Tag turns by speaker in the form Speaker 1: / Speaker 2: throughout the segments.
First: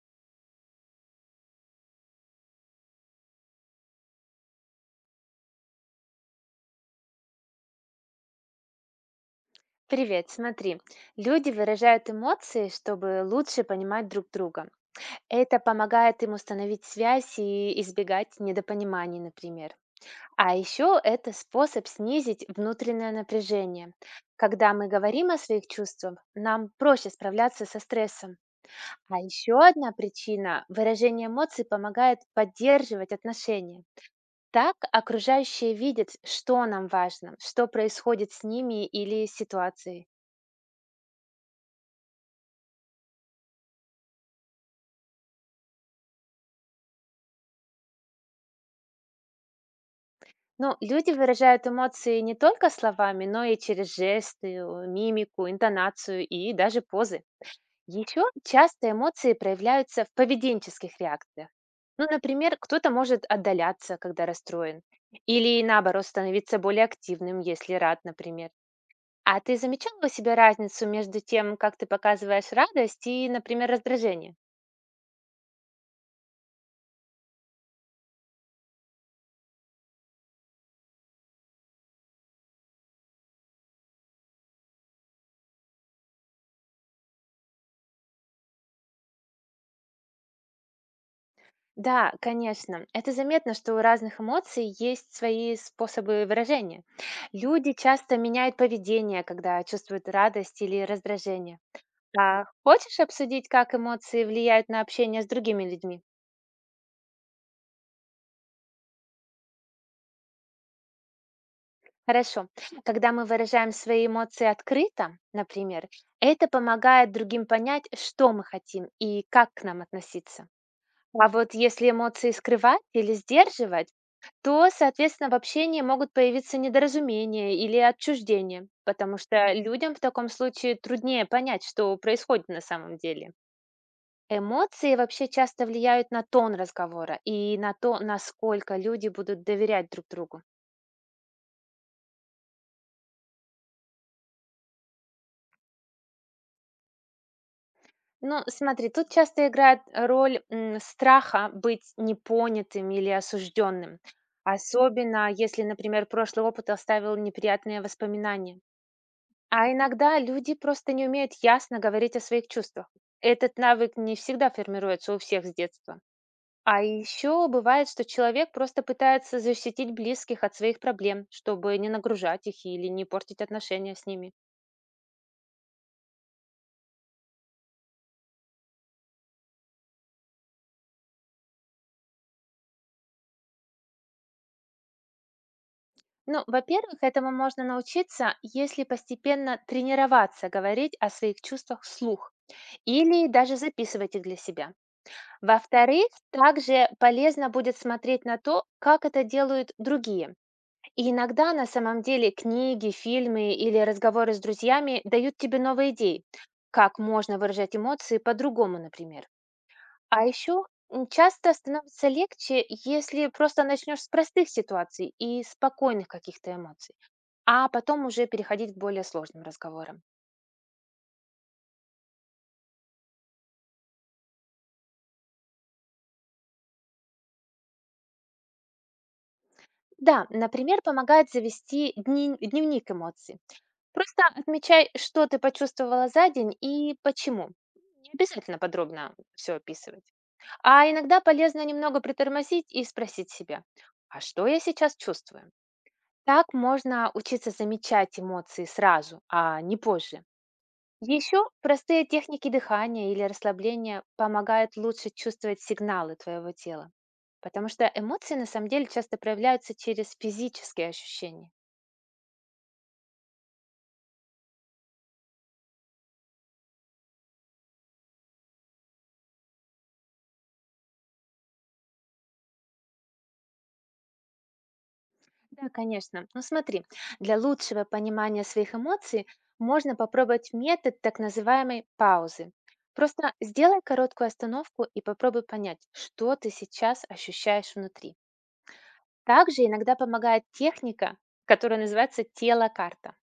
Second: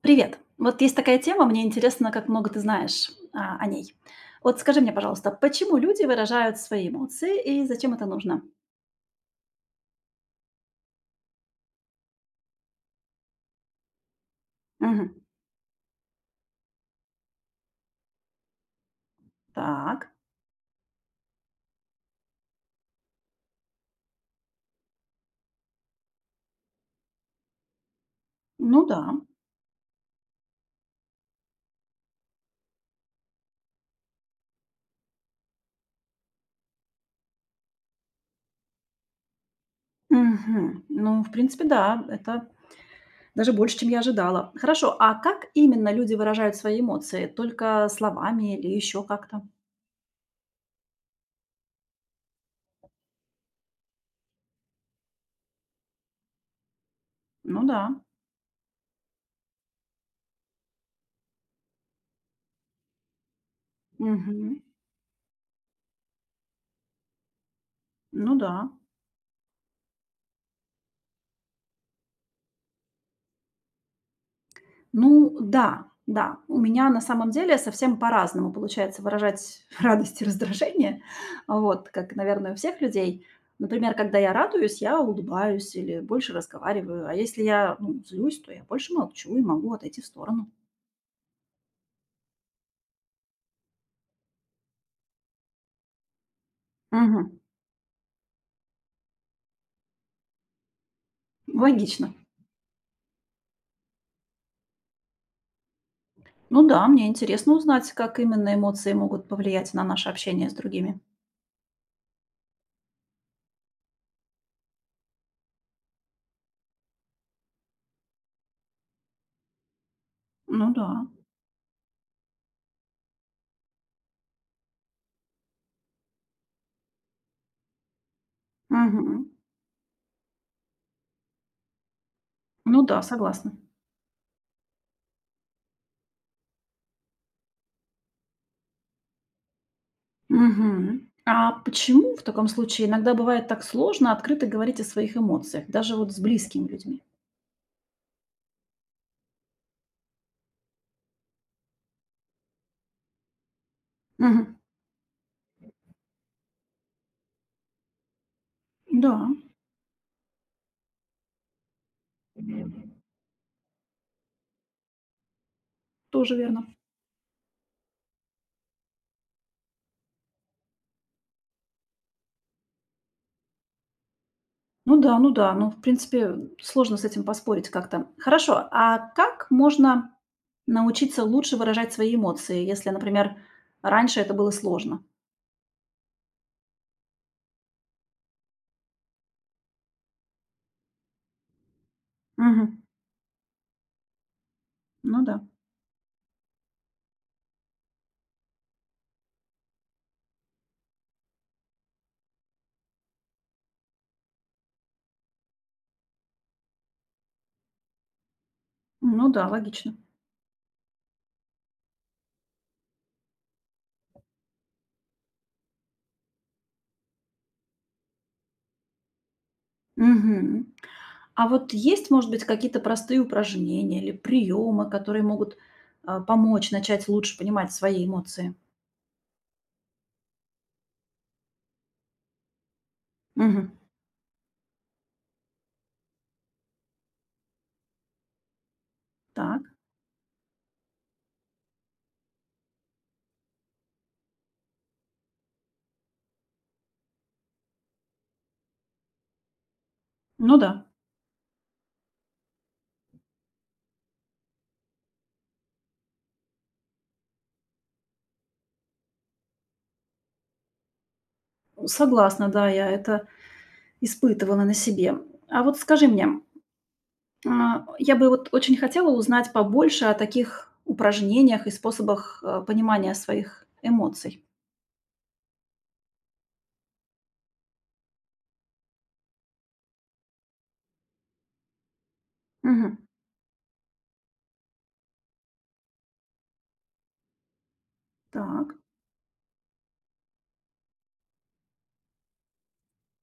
Speaker 1: Привет. Вот есть такая тема, мне интересно, как много ты знаешь о ней. Вот скажи мне, пожалуйста, почему люди выражают свои эмоции и зачем это нужно?
Speaker 2: Привет, смотри. Люди выражают эмоции, чтобы лучше понимать друг друга.
Speaker 1: Мгм.
Speaker 2: Это помогает им установить связь и избегать недопониманий, например.
Speaker 1: Так,
Speaker 2: А еще это способ снизить внутреннее напряжение. Когда мы говорим о своих чувствах, нам проще справляться со стрессом.
Speaker 1: ну да.
Speaker 2: А еще одна причина – выражение эмоций помогает поддерживать отношения. Так окружающие видят, что нам важно, что происходит с ними или ситуацией.
Speaker 1: Мгм. Ну, в принципе, да, это даже больше, чем я ожидала. Хорошо, а как именно люди выражают свои эмоции? Только словами или еще как-то?
Speaker 2: Ну, люди выражают эмоции не только словами, но и через жесты, мимику, интонацию и даже позы.
Speaker 1: Ну да.
Speaker 2: Еще часто эмоции проявляются в поведенческих реакциях. Ну, например, кто-то может отдаляться, когда
Speaker 1: Мгм.
Speaker 2: расстроен, или наоборот становиться более активным, если рад,
Speaker 1: Ну
Speaker 2: например.
Speaker 1: да.
Speaker 2: А ты замечал у себя разницу между тем, как ты показываешь радость и, например, раздражение?
Speaker 1: Ну да, да. У меня на самом деле совсем по-разному получается выражать радость и раздражение, вот, как, наверное, у всех людей. Например, когда я радуюсь, я улыбаюсь или больше разговариваю, а если я, ну, злюсь, то я больше молчу и могу отойти в сторону.
Speaker 2: Да, конечно. Это заметно, что у разных эмоций есть свои способы выражения.
Speaker 1: Мгм.
Speaker 2: Люди часто меняют поведение, когда чувствуют радость или раздражение.
Speaker 1: Логично.
Speaker 2: А хочешь обсудить, как эмоции влияют на общение с другими людьми?
Speaker 1: Ну да, мне интересно узнать, как именно эмоции могут повлиять на наше общение с другими.
Speaker 2: Хорошо. Когда мы выражаем свои эмоции открыто, например, это помогает другим понять, что мы хотим и как к нам относиться.
Speaker 1: Ну да.
Speaker 2: А вот если эмоции скрывать или сдерживать, то, соответственно, в общении могут появиться недоразумения или отчуждение,
Speaker 1: Мгм.
Speaker 2: потому что людям в таком случае труднее понять, что происходит на
Speaker 1: Ну
Speaker 2: самом
Speaker 1: да,
Speaker 2: деле.
Speaker 1: согласна.
Speaker 2: Эмоции вообще часто влияют на тон разговора и на то, насколько люди будут доверять друг другу.
Speaker 1: Мгм. А почему в таком случае иногда бывает так сложно открыто говорить о своих эмоциях, даже вот с близкими людьми?
Speaker 2: Ну, смотри, тут часто играет роль страха быть непонятым или осужденным,
Speaker 1: Мгм.
Speaker 2: особенно если, например, прошлый опыт оставил неприятные воспоминания.
Speaker 1: Да,
Speaker 2: А иногда люди просто не умеют ясно говорить о своих чувствах. Этот навык не всегда формируется у всех с детства.
Speaker 1: тоже верно.
Speaker 2: А еще бывает, что человек просто пытается защитить близких от своих проблем, чтобы не нагружать их или не портить отношения с ними.
Speaker 1: Ну да, ну да, ну, в принципе, сложно с этим поспорить как-то. Хорошо, а как можно научиться лучше выражать свои эмоции, если, например, раньше это было сложно?
Speaker 2: Ну, во-первых, этому можно научиться, если постепенно тренироваться говорить о своих чувствах вслух
Speaker 1: Мгм.
Speaker 2: или даже записывать их для себя.
Speaker 1: Ну да,
Speaker 2: Во-вторых, также полезно будет смотреть на то, как это делают другие. И иногда на самом деле книги, фильмы или разговоры с друзьями дают тебе новые идеи, как можно выражать эмоции по-другому, например.
Speaker 1: ну да, логично.
Speaker 2: А еще часто становится легче, если просто начнешь с простых ситуаций и спокойных каких-то эмоций, а потом уже переходить к более сложным разговорам.
Speaker 1: Мгм. А вот есть, может быть, какие-то простые упражнения или приемы, которые могут, помочь начать лучше понимать свои эмоции?
Speaker 2: Да, например, помогает завести дневник эмоций.
Speaker 1: Мгм.
Speaker 2: Просто отмечай, что ты почувствовала за день и почему. Не обязательно подробно все
Speaker 1: Так,
Speaker 2: описывать. А иногда полезно немного притормозить и спросить себя, а что я сейчас чувствую? Так можно учиться замечать эмоции сразу, а не позже.
Speaker 1: ну да,
Speaker 2: Еще простые техники дыхания или расслабления помогают лучше чувствовать сигналы твоего тела, потому что эмоции на самом деле часто проявляются через физические ощущения.
Speaker 1: согласна, да, я это испытывала на себе. А вот скажи мне, я бы вот очень хотела узнать побольше о таких упражнениях и способах, понимания своих эмоций.
Speaker 2: Да, конечно. Ну смотри, для лучшего понимания своих эмоций можно попробовать метод так называемой паузы.
Speaker 1: Мгм.
Speaker 2: Просто сделай короткую остановку и попробуй понять, что ты сейчас ощущаешь внутри.
Speaker 1: Так.
Speaker 2: Также иногда помогает техника, которая называется тело-карта.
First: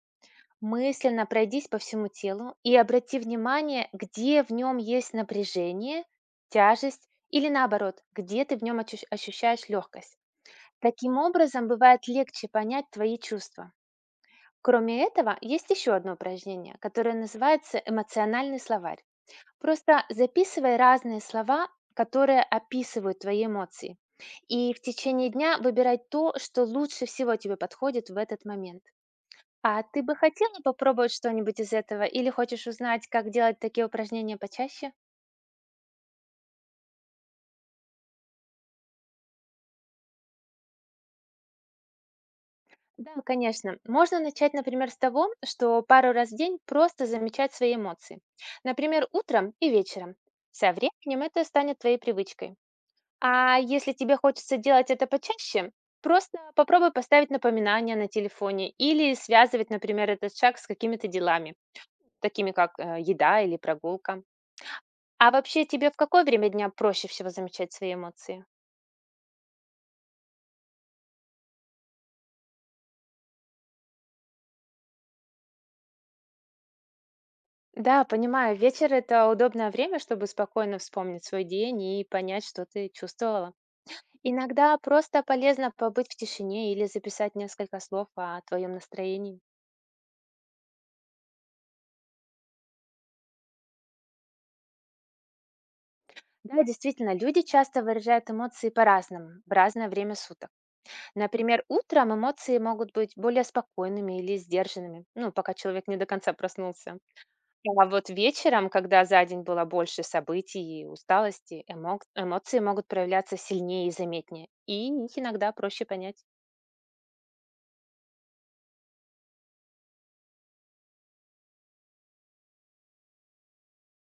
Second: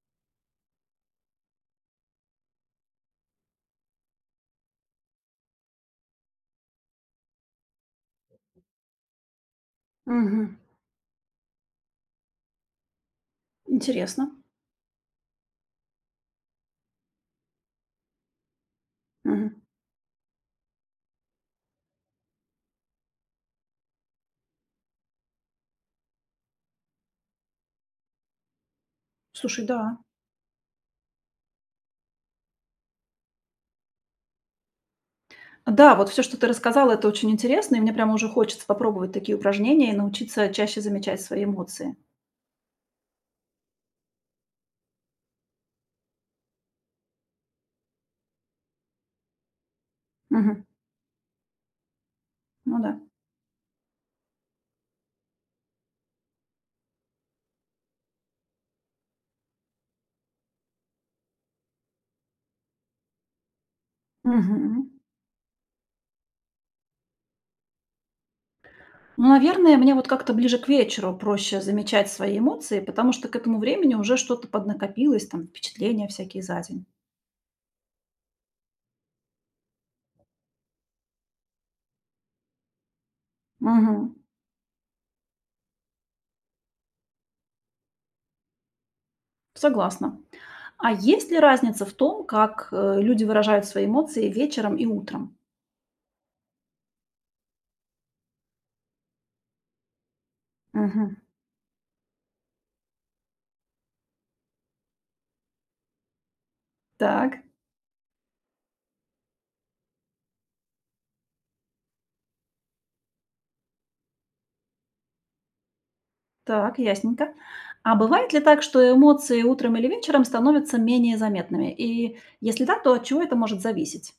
Speaker 2: Мысленно пройдись по всему телу и обрати внимание, где в нем есть напряжение, тяжесть или наоборот, где ты в нем ощущаешь легкость.
Speaker 1: Мгм.
Speaker 2: Таким образом, бывает легче понять твои чувства.
Speaker 1: Интересно.
Speaker 2: Кроме этого, есть еще одно упражнение, которое называется эмоциональный словарь.
Speaker 1: Мгм.
Speaker 2: Просто записывай разные слова, которые описывают твои эмоции. И в течение дня выбирай то, что лучше всего тебе подходит в этот момент.
Speaker 1: Слушай,
Speaker 2: А
Speaker 1: да.
Speaker 2: ты бы хотела попробовать что-нибудь из этого или хочешь узнать, как делать такие упражнения почаще?
Speaker 1: Да, вот все, что ты рассказала, это очень интересно, и мне прямо уже хочется попробовать такие упражнения и научиться чаще замечать свои эмоции.
Speaker 2: Да, конечно. Можно начать, например, с того, что пару раз в день просто замечать свои эмоции. Например, утром и вечером.
Speaker 1: Мгм.
Speaker 2: Со временем это станет твоей привычкой.
Speaker 1: Ну да.
Speaker 2: А если тебе хочется делать это почаще, просто попробуй поставить напоминание на телефоне или связывать, например, этот шаг с какими-то делами, такими как еда или прогулка.
Speaker 1: Мгм.
Speaker 2: А вообще тебе в какое время дня проще всего замечать свои эмоции?
Speaker 1: Ну, наверное, мне вот как-то ближе к вечеру проще замечать свои эмоции, потому что к этому времени уже что-то поднакопилось, там, впечатления всякие за день.
Speaker 2: Да, понимаю, вечер это удобное время, чтобы спокойно вспомнить свой день и понять, что ты чувствовала.
Speaker 1: Мгм.
Speaker 2: Иногда просто полезно побыть в тишине или записать несколько слов о твоем настроении.
Speaker 1: Согласна. А есть ли разница в том, как, люди выражают свои эмоции вечером и утром?
Speaker 2: Да, действительно, люди часто выражают эмоции по-разному, в разное время суток.
Speaker 1: Мгм.
Speaker 2: Например, утром эмоции могут быть более спокойными или сдержанными, ну, пока человек не до конца проснулся.
Speaker 1: Так.
Speaker 2: А вот вечером, когда за день было больше событий и усталости, эмоции могут проявляться сильнее и заметнее, и их иногда проще понять.
Speaker 1: Так, ясненько. А бывает ли так, что эмоции утром или вечером становятся менее заметными? И если да, то от чего это может зависеть?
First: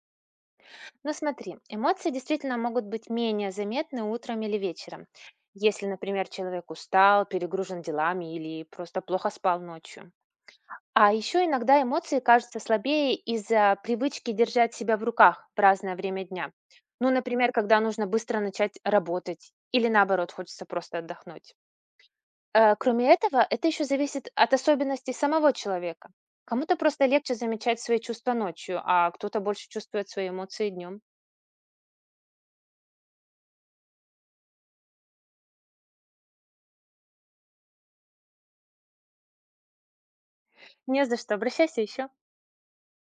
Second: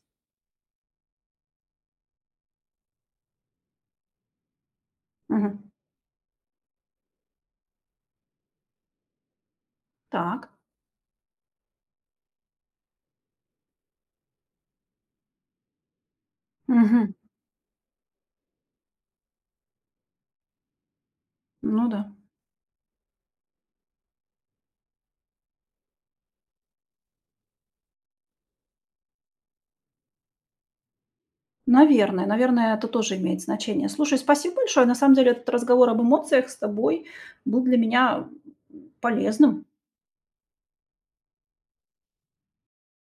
Speaker 2: Но смотри, эмоции действительно могут быть менее заметны утром или вечером,
Speaker 1: Мгм.
Speaker 2: если, например, человек устал, перегружен делами или просто плохо спал ночью.
Speaker 1: Так.
Speaker 2: А еще иногда эмоции кажутся слабее из-за привычки держать себя в руках в разное время дня. Ну,
Speaker 1: Мгм.
Speaker 2: например, когда нужно быстро начать работать или наоборот, хочется просто отдохнуть.
Speaker 1: Ну да.
Speaker 2: Кроме этого, это еще зависит от особенностей самого человека. Кому-то просто легче замечать свои чувства ночью, а кто-то больше чувствует свои эмоции днем.
Speaker 1: Наверное, наверное, это тоже имеет значение. Слушай, спасибо большое. На самом деле этот разговор об эмоциях с тобой был для меня полезным.
Speaker 2: Не за что, обращайся еще.